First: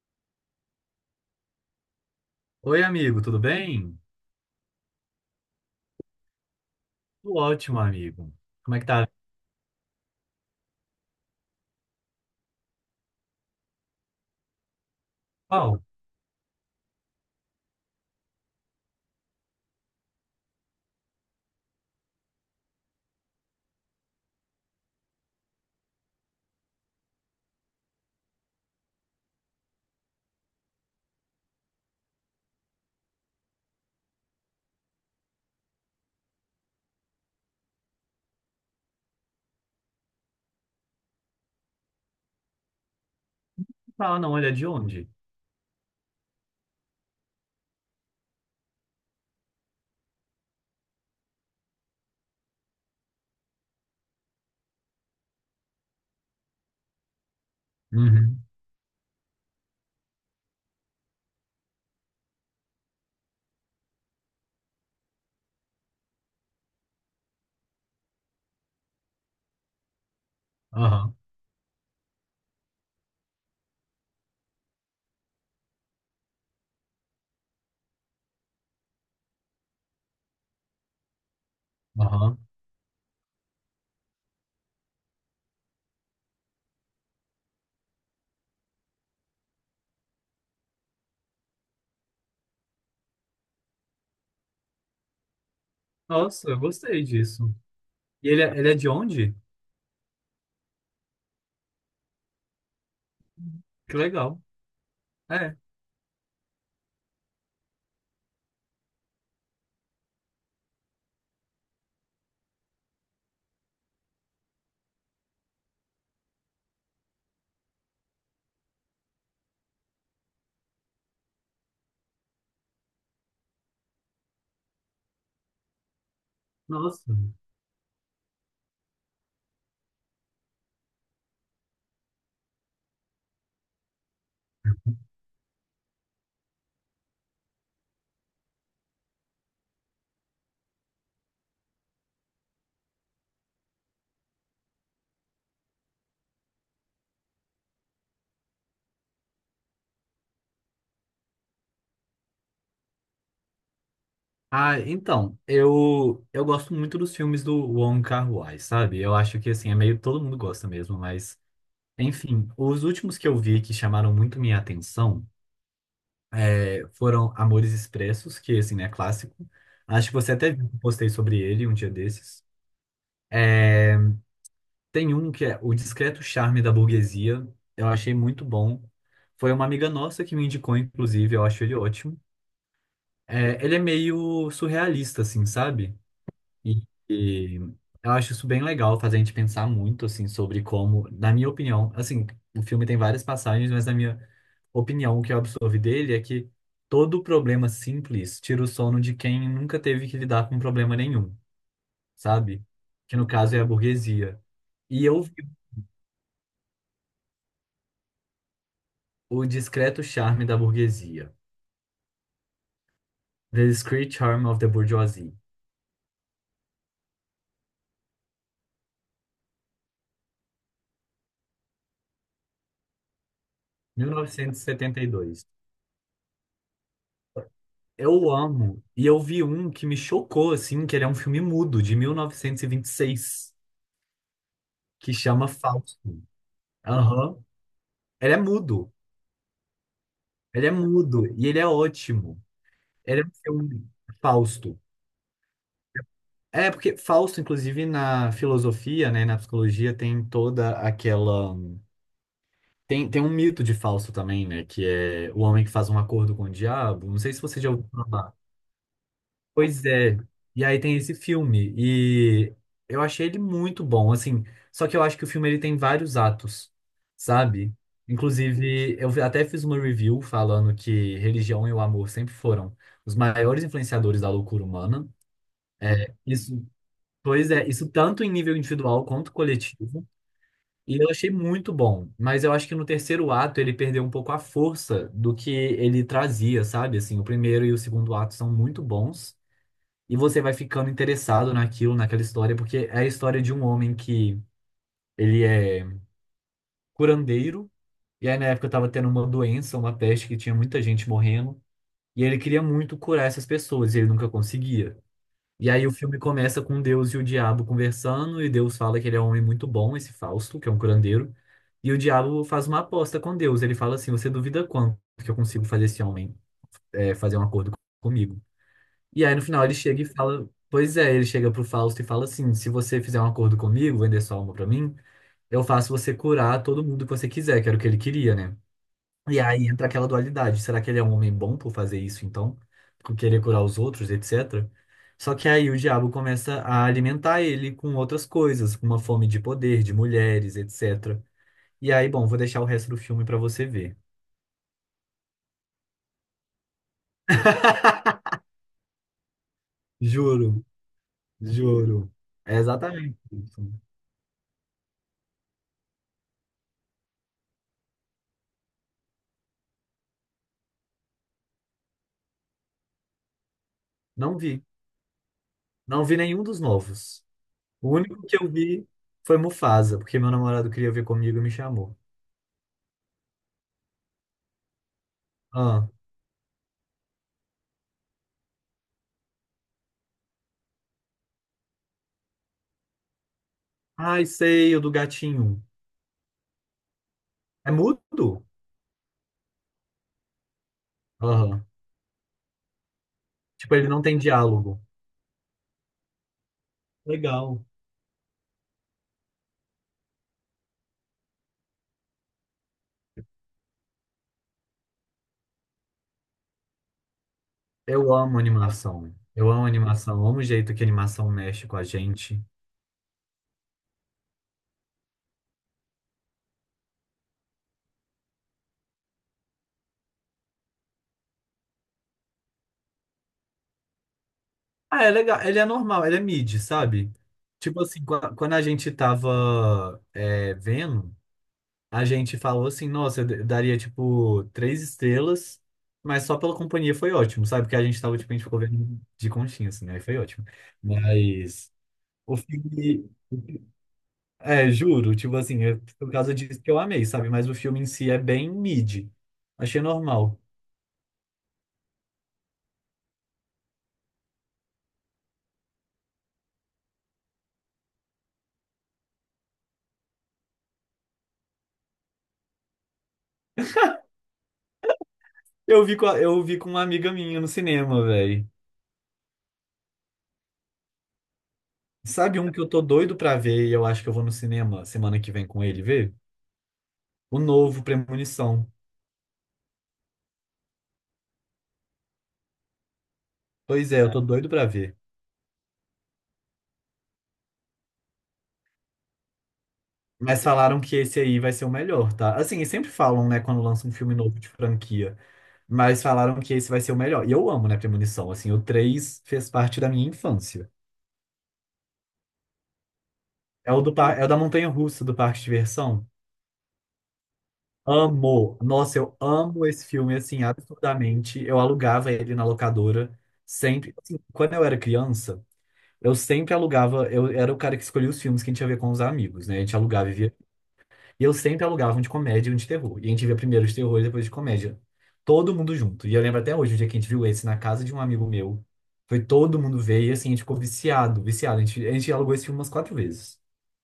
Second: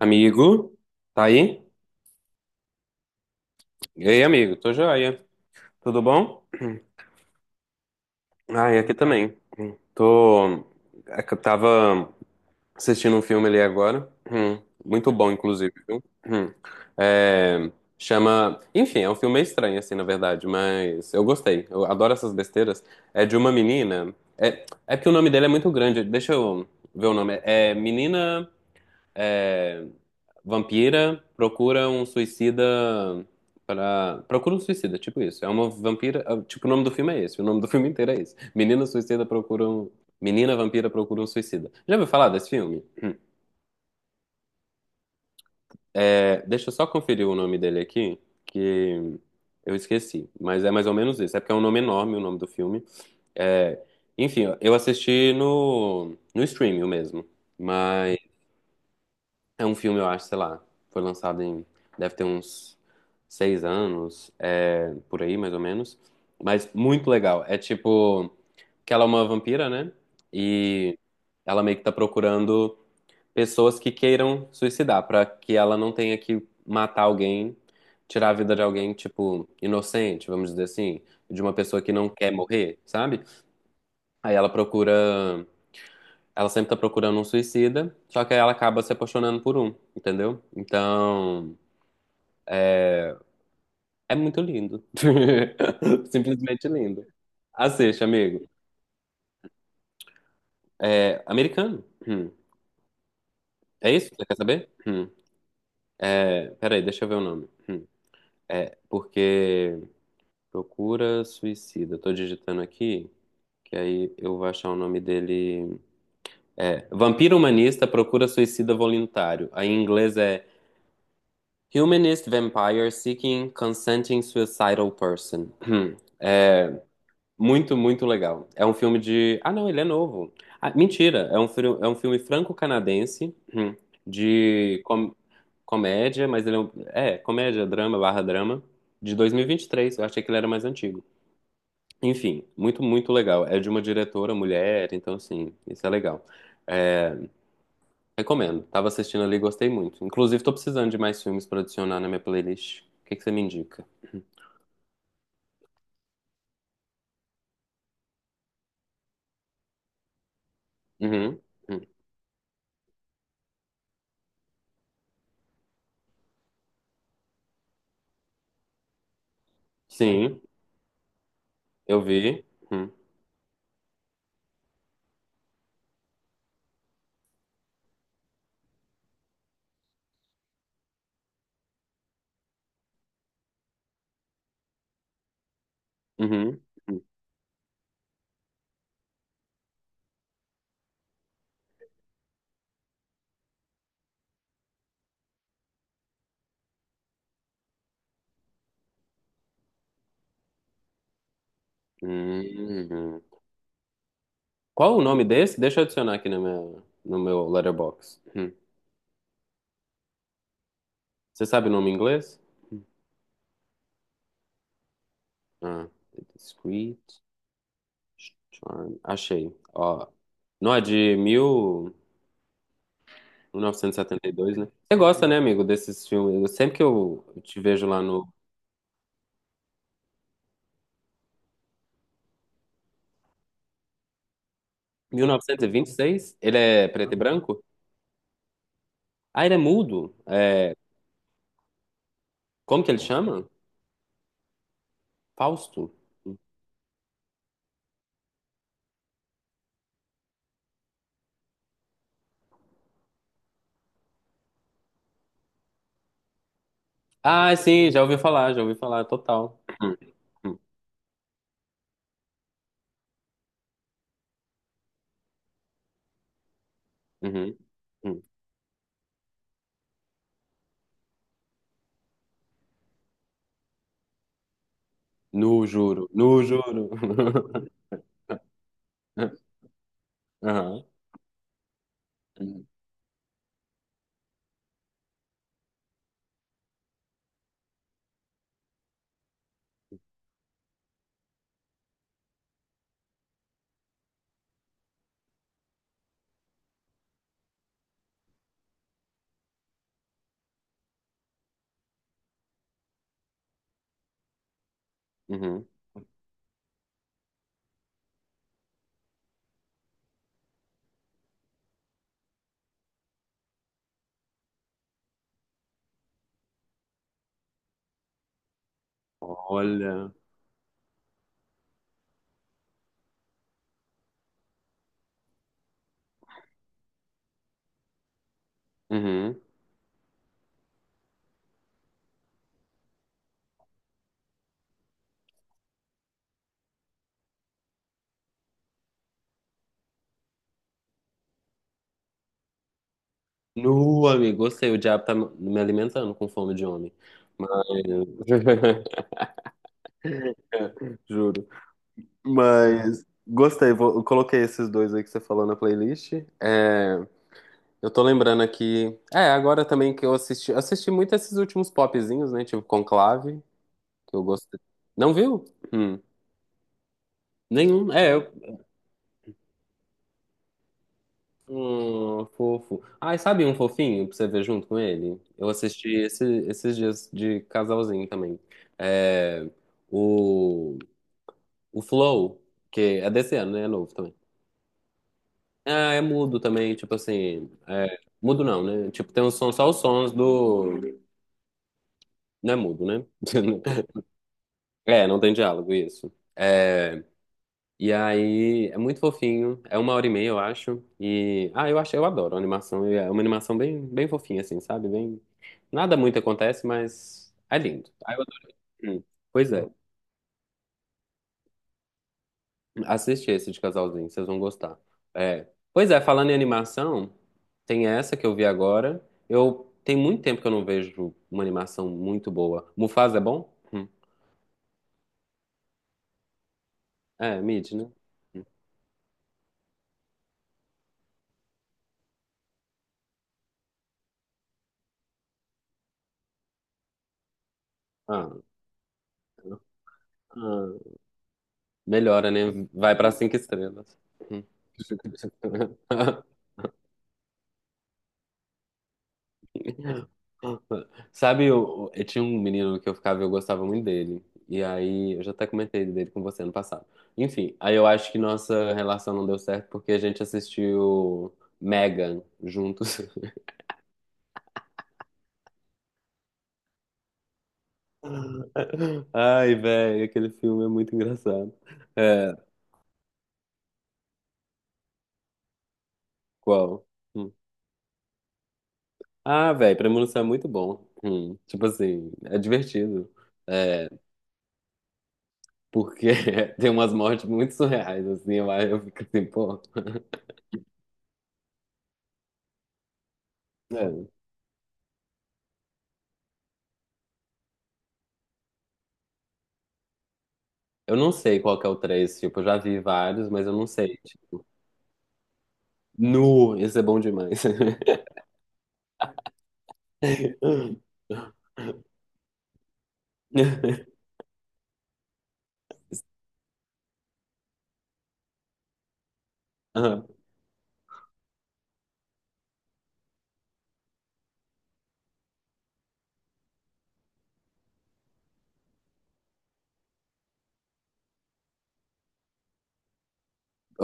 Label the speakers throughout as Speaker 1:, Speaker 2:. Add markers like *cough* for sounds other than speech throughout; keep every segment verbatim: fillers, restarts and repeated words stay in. Speaker 1: Amigo, tá aí?
Speaker 2: Oi, amigo, tudo bem?
Speaker 1: E aí, amigo, tô joia. Tudo bom? *clears throat*
Speaker 2: Tudo ótimo, amigo.
Speaker 1: Ah,
Speaker 2: Como
Speaker 1: e
Speaker 2: é que
Speaker 1: aqui
Speaker 2: tá?
Speaker 1: também. Tô. É que Eu tava assistindo um filme ali agora. Hum, Muito bom, inclusive,
Speaker 2: Qual?
Speaker 1: viu? Hum. É, Chama. Enfim, é um filme meio estranho, assim, na verdade, mas eu gostei. Eu adoro essas besteiras. É de uma menina. É, é porque o nome dele é muito grande. Deixa eu ver o nome. É Menina. é, Vampira procura um suicida para. Procura um suicida, tipo isso. É uma vampira. ah, Tipo, o nome do filme é esse. O nome do filme inteiro é esse. Menina suicida procura um. Menina vampira procura um suicida. Já ouviu falar desse filme?
Speaker 2: Tá, não, ele é de onde?
Speaker 1: É, deixa eu só conferir o nome dele aqui, que eu esqueci. Mas é mais ou menos isso. É porque é um nome enorme o nome do filme. É, enfim, eu assisti no, no streaming mesmo. Mas.
Speaker 2: Uhum.
Speaker 1: É um filme, eu acho, sei lá. Foi lançado em. Deve ter uns seis anos, é, por aí, mais ou menos. Mas muito legal. É tipo. Que ela é uma vampira, né? E
Speaker 2: Aham,
Speaker 1: ela meio que tá procurando pessoas que queiram suicidar, pra que ela não tenha que matar alguém, tirar a vida de alguém, tipo, inocente, vamos dizer assim, de uma pessoa que não quer
Speaker 2: aham.
Speaker 1: morrer, sabe? Aí ela procura ela sempre tá procurando um suicida, só que aí ela acaba se apaixonando por um, entendeu? Então, é muito lindo. *laughs*
Speaker 2: Nossa, eu
Speaker 1: Simplesmente
Speaker 2: gostei
Speaker 1: lindo.
Speaker 2: disso.
Speaker 1: Assiste,
Speaker 2: E ele,
Speaker 1: amigo.
Speaker 2: é- ele é de onde?
Speaker 1: É americano. Hum. É
Speaker 2: Que
Speaker 1: isso? que Você quer
Speaker 2: legal.
Speaker 1: saber? Hum.
Speaker 2: É,
Speaker 1: É, peraí, deixa eu ver o nome. Hum. Porque procura suicida. Tô digitando aqui, que aí eu vou achar o nome dele. É, Vampiro Humanista Procura Suicida Voluntário. Aí em inglês é Humanist Vampire Seeking Consenting Suicidal Person. *clears throat*
Speaker 2: nossa.
Speaker 1: Muito, muito legal. É um filme de. Ah, não, ele é novo. Ah, mentira, é um, fri- é um filme franco-canadense hum, de com- comédia, mas ele é, um... é comédia, drama, barra drama, de dois mil e e vinte e três. Eu achei que ele era mais antigo. Enfim, muito, muito legal. É de uma diretora mulher, então, assim, isso é legal. É, recomendo. Tava assistindo ali e gostei muito. Inclusive, tô precisando de mais filmes pra adicionar na minha playlist. O que que você me indica?
Speaker 2: Ah, então, eu, eu gosto muito dos filmes do Wong Kar-wai, sabe? Eu acho que, assim, é meio todo mundo gosta mesmo, mas.
Speaker 1: Uhum. Uhum.
Speaker 2: Enfim, os últimos que eu vi que chamaram muito minha atenção eh, foram Amores Expressos, que, assim, é clássico. Acho que você
Speaker 1: Sim,
Speaker 2: até viu que eu postei sobre ele um dia
Speaker 1: eu vi.
Speaker 2: desses.
Speaker 1: Uhum.
Speaker 2: Tem um que é O Discreto Charme da Burguesia. Eu achei muito bom. Foi uma amiga nossa que me indicou, inclusive, eu acho ele ótimo. É, ele é meio surrealista, assim, sabe?
Speaker 1: Uhum.
Speaker 2: E,
Speaker 1: Uhum.
Speaker 2: e eu acho isso bem legal, faz a gente pensar muito, assim, sobre como, na minha opinião, assim, o filme tem várias passagens, mas na minha opinião, o que eu absorvi dele é que todo problema simples tira o sono de quem nunca teve que lidar com problema nenhum, sabe? Que
Speaker 1: Hum.
Speaker 2: no caso é a burguesia.
Speaker 1: Qual o
Speaker 2: E eu
Speaker 1: nome
Speaker 2: vi
Speaker 1: desse? Deixa eu adicionar aqui no meu no meu letterbox. Hum.
Speaker 2: O Discreto Charme da Burguesia.
Speaker 1: Você sabe o nome em inglês?
Speaker 2: The Discreet Charm of the Bourgeoisie.
Speaker 1: Ah, The Discreet Charm. Achei. Ó, não é de mil novecentos e setenta e dois, né? Você gosta, né,
Speaker 2: mil novecentos e setenta e dois.
Speaker 1: amigo, desses filmes? Eu- sempre que eu te vejo lá no
Speaker 2: Eu amo. E eu vi um que me chocou, assim, que ele é um filme mudo, de mil novecentos e vinte e seis, que chama Fausto.
Speaker 1: mil novecentos e vinte e seis, ele é preto e
Speaker 2: Aham.
Speaker 1: branco?
Speaker 2: Ele é mudo.
Speaker 1: Ah, ele é mudo.
Speaker 2: Ele é
Speaker 1: É,
Speaker 2: mudo. E ele é ótimo.
Speaker 1: como que ele
Speaker 2: Ele é um
Speaker 1: chama?
Speaker 2: filme Fausto.
Speaker 1: Fausto.
Speaker 2: É, porque Fausto, inclusive, na filosofia, né, na psicologia, tem toda aquela Tem, tem um mito de Fausto também, né? Que é o homem que faz um acordo com o diabo. Não sei se
Speaker 1: Ah,
Speaker 2: você já ouviu
Speaker 1: sim, já ouvi
Speaker 2: falar.
Speaker 1: falar, já ouvi falar, total.
Speaker 2: Pois
Speaker 1: Hum,
Speaker 2: é.
Speaker 1: hum,
Speaker 2: E aí tem esse filme. E eu achei ele muito bom, assim. Só que eu acho que o filme ele tem vários atos,
Speaker 1: uhum,
Speaker 2: sabe?
Speaker 1: hum.
Speaker 2: Inclusive, eu até fiz uma review falando que religião e o amor sempre foram os maiores influenciadores da loucura humana.
Speaker 1: No juro,
Speaker 2: É,
Speaker 1: no
Speaker 2: isso,
Speaker 1: juro.
Speaker 2: pois é, isso tanto em nível individual quanto
Speaker 1: *laughs*
Speaker 2: coletivo.
Speaker 1: Aham.
Speaker 2: E eu achei muito bom, mas eu
Speaker 1: Uhum.
Speaker 2: acho que no terceiro ato ele perdeu um pouco a força do que ele trazia, sabe? Assim, o primeiro e o segundo ato são muito bons e você vai ficando interessado naquilo, naquela história, porque é a história de um homem que ele é curandeiro e aí na época tava tendo uma doença, uma peste que tinha muita gente morrendo e ele queria muito curar essas pessoas e ele nunca conseguia.
Speaker 1: Uhum.
Speaker 2: E aí o filme começa com Deus e o diabo conversando, e Deus fala que ele é um homem muito bom, esse Fausto, que é um curandeiro. E o diabo faz uma aposta com Deus. Ele fala assim: você duvida quanto que eu consigo fazer esse homem é, fazer um acordo comigo? E aí no final ele chega e
Speaker 1: Olha.
Speaker 2: fala: pois é, ele chega pro Fausto e fala assim: se você fizer um acordo comigo, vender sua alma pra mim, eu faço você curar todo mundo que você quiser, que era o que ele queria, né?
Speaker 1: Uhum.
Speaker 2: E aí entra aquela dualidade. Será que ele é um homem bom por fazer isso, então? Por querer curar os outros, etcétera. Só que aí o diabo começa a alimentar ele com outras coisas, com uma fome de poder, de mulheres, etcétera. E aí, bom, vou deixar o resto do filme pra você ver.
Speaker 1: Nu, amigo, gostei. O diabo tá me me alimentando com fome de homem. Mas. *laughs*
Speaker 2: Juro,
Speaker 1: Juro.
Speaker 2: juro. É
Speaker 1: Mas.
Speaker 2: exatamente isso.
Speaker 1: Gostei, vou- eu coloquei esses dois aí que você falou na playlist. Eu tô lembrando aqui. É, agora também que eu assisti. Assisti muito esses últimos popzinhos, né? Tipo Conclave, que eu
Speaker 2: Não
Speaker 1: gostei.
Speaker 2: vi.
Speaker 1: Não viu? Hum.
Speaker 2: Não vi nenhum dos novos.
Speaker 1: Nenhum.
Speaker 2: O
Speaker 1: É,
Speaker 2: único
Speaker 1: eu
Speaker 2: que eu vi foi Mufasa, porque meu namorado queria ver comigo e me chamou.
Speaker 1: Hum, fofo. Ai, sabe um fofinho pra você ver junto com ele? Eu assisti
Speaker 2: Ah,
Speaker 1: esse- esses dias de casalzinho também. É, o, o Flow, que é desse ano, né? É novo também.
Speaker 2: ai, sei, o do gatinho.
Speaker 1: Ah, é mudo também, tipo assim.
Speaker 2: É
Speaker 1: É,
Speaker 2: mudo?
Speaker 1: mudo não, né? Tipo, tem um som, só os sons do.
Speaker 2: Aham.
Speaker 1: Não é mudo, né?
Speaker 2: Tipo,
Speaker 1: *laughs*
Speaker 2: ele não tem diálogo.
Speaker 1: É, não tem diálogo, isso. É,
Speaker 2: Legal.
Speaker 1: e aí é muito fofinho, é uma hora e meia, eu acho. E ah, eu acho, eu adoro a animação. É uma animação bem, bem fofinha, assim, sabe? Bem, nada muito acontece, mas é lindo. Ah,
Speaker 2: Eu
Speaker 1: eu
Speaker 2: amo
Speaker 1: adoro. Hum,
Speaker 2: animação. Eu
Speaker 1: Pois
Speaker 2: amo
Speaker 1: é,
Speaker 2: animação. Eu amo o jeito que a animação mexe com a gente.
Speaker 1: assiste esse de casalzinho, vocês vão gostar. É. Pois é, falando em animação, tem essa que eu vi agora. Eu tem muito tempo que eu não vejo uma animação muito boa. Mufasa é bom? Hum.
Speaker 2: Ah, é legal. Ele é normal, ele é mid, sabe?
Speaker 1: É, mid,
Speaker 2: Tipo
Speaker 1: né?
Speaker 2: assim, qua- quando a gente tava é, vendo, a gente falou assim, nossa, eu d- daria tipo três estrelas, mas só pela companhia foi ótimo, sabe? Porque a gente tava, tipo, a
Speaker 1: Ah,
Speaker 2: gente ficou vendo de conchinha, assim, né? Aí foi ótimo.
Speaker 1: ah,
Speaker 2: Mas
Speaker 1: melhora,
Speaker 2: o
Speaker 1: né? Vai
Speaker 2: filme.
Speaker 1: pra cinco estrelas. Hum.
Speaker 2: É, juro, tipo assim, é por
Speaker 1: *laughs*
Speaker 2: causa disso que eu amei, sabe? Mas o filme em si é bem mid. Achei normal.
Speaker 1: Sabe, eu, eu tinha um menino que eu ficava e eu gostava muito dele. E aí, eu já até comentei dele com você ano passado. Enfim, aí eu acho que nossa relação não deu certo porque a gente assistiu Megan juntos.
Speaker 2: Eu vi com a- eu vi com uma amiga minha no cinema, velho.
Speaker 1: *laughs* Ai, velho, aquele filme é muito engraçado. É,
Speaker 2: Sabe um que eu tô doido pra ver e eu acho que eu vou no cinema semana que vem com ele ver?
Speaker 1: qual? Hum.
Speaker 2: O novo Premonição.
Speaker 1: Ah, velho, Premonição é muito bom. Hum, tipo assim, é divertido. É,
Speaker 2: Pois é, eu tô doido pra ver.
Speaker 1: porque *laughs* tem umas mortes muito surreais, assim, eu, eu fico assim, pô. *laughs*
Speaker 2: Mas falaram que esse aí vai ser o melhor, tá? Assim, eles sempre falam, né, quando lançam um filme
Speaker 1: É.
Speaker 2: novo de franquia. Mas falaram que esse vai ser o melhor. E eu amo, né, Premonição. Assim, o três fez parte da minha infância.
Speaker 1: Eu não sei qual que é o três tipo, eu já vi vários, mas eu não
Speaker 2: É o, do,
Speaker 1: sei.
Speaker 2: par- é o da
Speaker 1: Tipo,
Speaker 2: Montanha-Russa, do Parque de Diversão.
Speaker 1: nu, esse é bom demais. *laughs*
Speaker 2: Amo. Nossa, eu amo esse filme, assim, absurdamente. Eu alugava ele na locadora sempre. Assim, quando eu era criança, eu sempre alugava. Eu era o cara que escolhia os filmes que a gente ia ver com os amigos, né? A gente
Speaker 1: Ah,
Speaker 2: alugava e via. E eu sempre alugava um de comédia e um de terror. E a gente via primeiro de terror e depois de comédia. Todo mundo junto. E eu lembro até hoje, o dia que a gente viu esse na casa de um amigo meu. Foi todo mundo ver e, assim, a gente ficou viciado, viciado. A gente, a gente alugou esse filme umas quatro vezes.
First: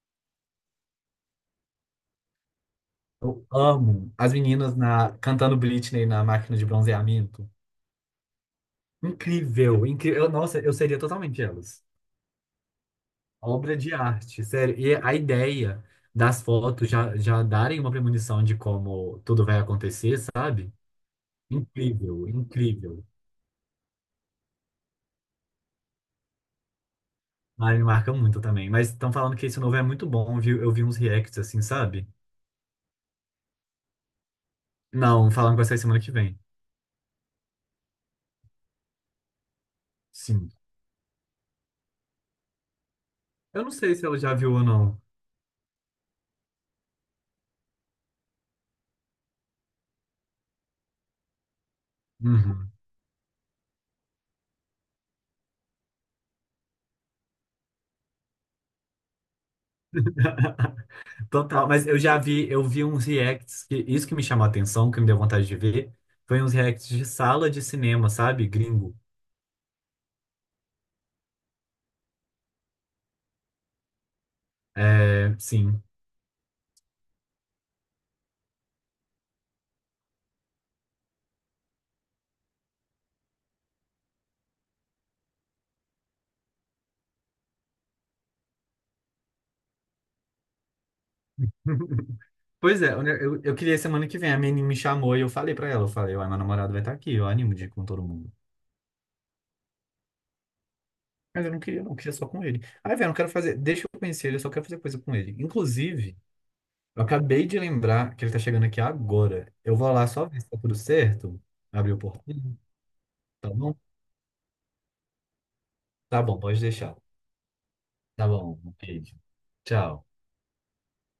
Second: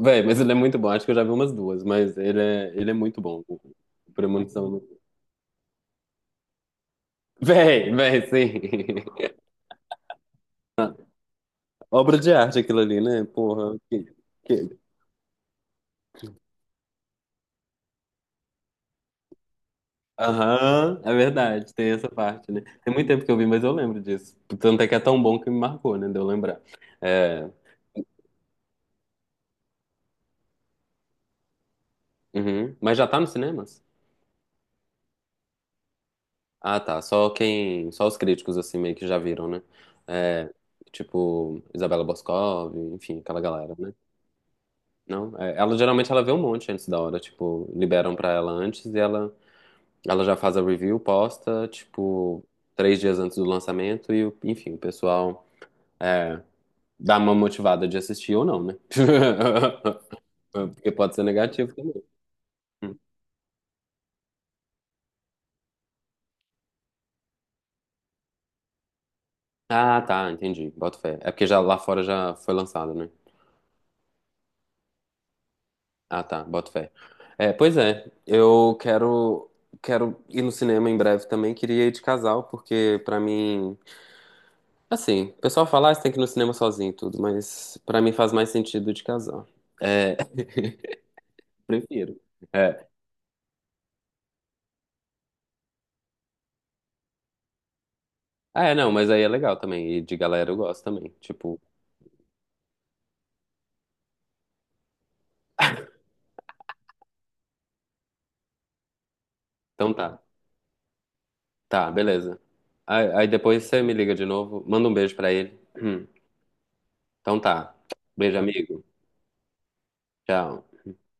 Speaker 1: véi, mas ele é muito bom, acho que eu já vi umas duas, mas ele é, ele é muito bom.
Speaker 2: Eu
Speaker 1: O
Speaker 2: amo as meninas
Speaker 1: Premonição.
Speaker 2: na, cantando Britney na máquina de bronzeamento.
Speaker 1: Véi, véi, sim.
Speaker 2: Incrível, incrível. Eu- Nossa, eu seria
Speaker 1: *laughs*
Speaker 2: totalmente elas.
Speaker 1: Obra de arte aquilo ali, né?
Speaker 2: Obra
Speaker 1: Porra,
Speaker 2: de
Speaker 1: que,
Speaker 2: arte, sério.
Speaker 1: que,
Speaker 2: E a ideia das fotos já, já darem uma premonição de como tudo vai acontecer, sabe?
Speaker 1: aham, é verdade, tem essa
Speaker 2: Incrível,
Speaker 1: parte, né? Tem
Speaker 2: incrível.
Speaker 1: muito tempo que eu vi, mas eu lembro disso. Tanto é que é tão bom que me marcou, né? De eu lembrar. É,
Speaker 2: Ah, me marca muito também. Mas estão falando que esse novo é muito bom, viu? Eu vi uns reacts assim, sabe?
Speaker 1: uhum. Mas já tá nos cinemas?
Speaker 2: Não, falando que vai sair semana que vem.
Speaker 1: Ah, tá. Só quem. Só os críticos, assim, meio que já viram, né?
Speaker 2: Sim.
Speaker 1: É, tipo, Isabela Boscov, enfim, aquela
Speaker 2: Eu não
Speaker 1: galera, né?
Speaker 2: sei se ela já viu ou não.
Speaker 1: Não? É, ela geralmente ela vê um monte antes da hora, tipo, liberam pra ela antes e ela, ela já faz a review, posta, tipo,
Speaker 2: Uhum.
Speaker 1: três dias antes do lançamento, e o- enfim, o pessoal. É, dá uma motivada de assistir ou não, né? *laughs* Porque pode ser
Speaker 2: *laughs* Total,
Speaker 1: negativo
Speaker 2: mas
Speaker 1: também.
Speaker 2: eu já vi, eu vi
Speaker 1: Hum.
Speaker 2: uns reacts que isso que me chamou a atenção, que me deu vontade de ver, foi uns reacts de sala de cinema, sabe? Gringo.
Speaker 1: Ah, tá, entendi. Boto fé. É porque já lá fora já foi lançado, né?
Speaker 2: É, sim.
Speaker 1: Ah, tá, boto fé. É, pois é, eu quero quero ir no cinema em breve também. Queria ir de casal, porque pra mim, assim, o pessoal fala, ah, você tem que ir no cinema sozinho e tudo, mas pra mim faz mais sentido de casal. É, *laughs* prefiro.
Speaker 2: *laughs* Pois
Speaker 1: É.
Speaker 2: é, eu, eu eu queria semana que vem, a menina me chamou e eu falei pra ela, eu falei, uai, meu namorado vai estar aqui, eu animo de ir com todo mundo.
Speaker 1: Ah, é, não, mas aí é legal também. E de galera eu gosto também.
Speaker 2: Mas eu
Speaker 1: Tipo,
Speaker 2: não queria, não queria só com ele. Ai, velho, eu não quero fazer, deixa eu conhecer ele, eu só quero fazer coisa com ele. Inclusive, eu acabei de lembrar que ele tá chegando aqui agora. Eu vou
Speaker 1: então
Speaker 2: lá
Speaker 1: tá.
Speaker 2: só ver se tá tudo certo,
Speaker 1: Tá,
Speaker 2: abrir o portão,
Speaker 1: beleza. Aí, aí
Speaker 2: tá
Speaker 1: depois
Speaker 2: bom?
Speaker 1: você me liga de novo, manda um beijo pra ele. *clears throat*
Speaker 2: Tá bom, pode deixar.
Speaker 1: Então tá.
Speaker 2: Tá
Speaker 1: Beijo,
Speaker 2: bom, um
Speaker 1: amigo.
Speaker 2: beijo. Tchau.
Speaker 1: Tchau.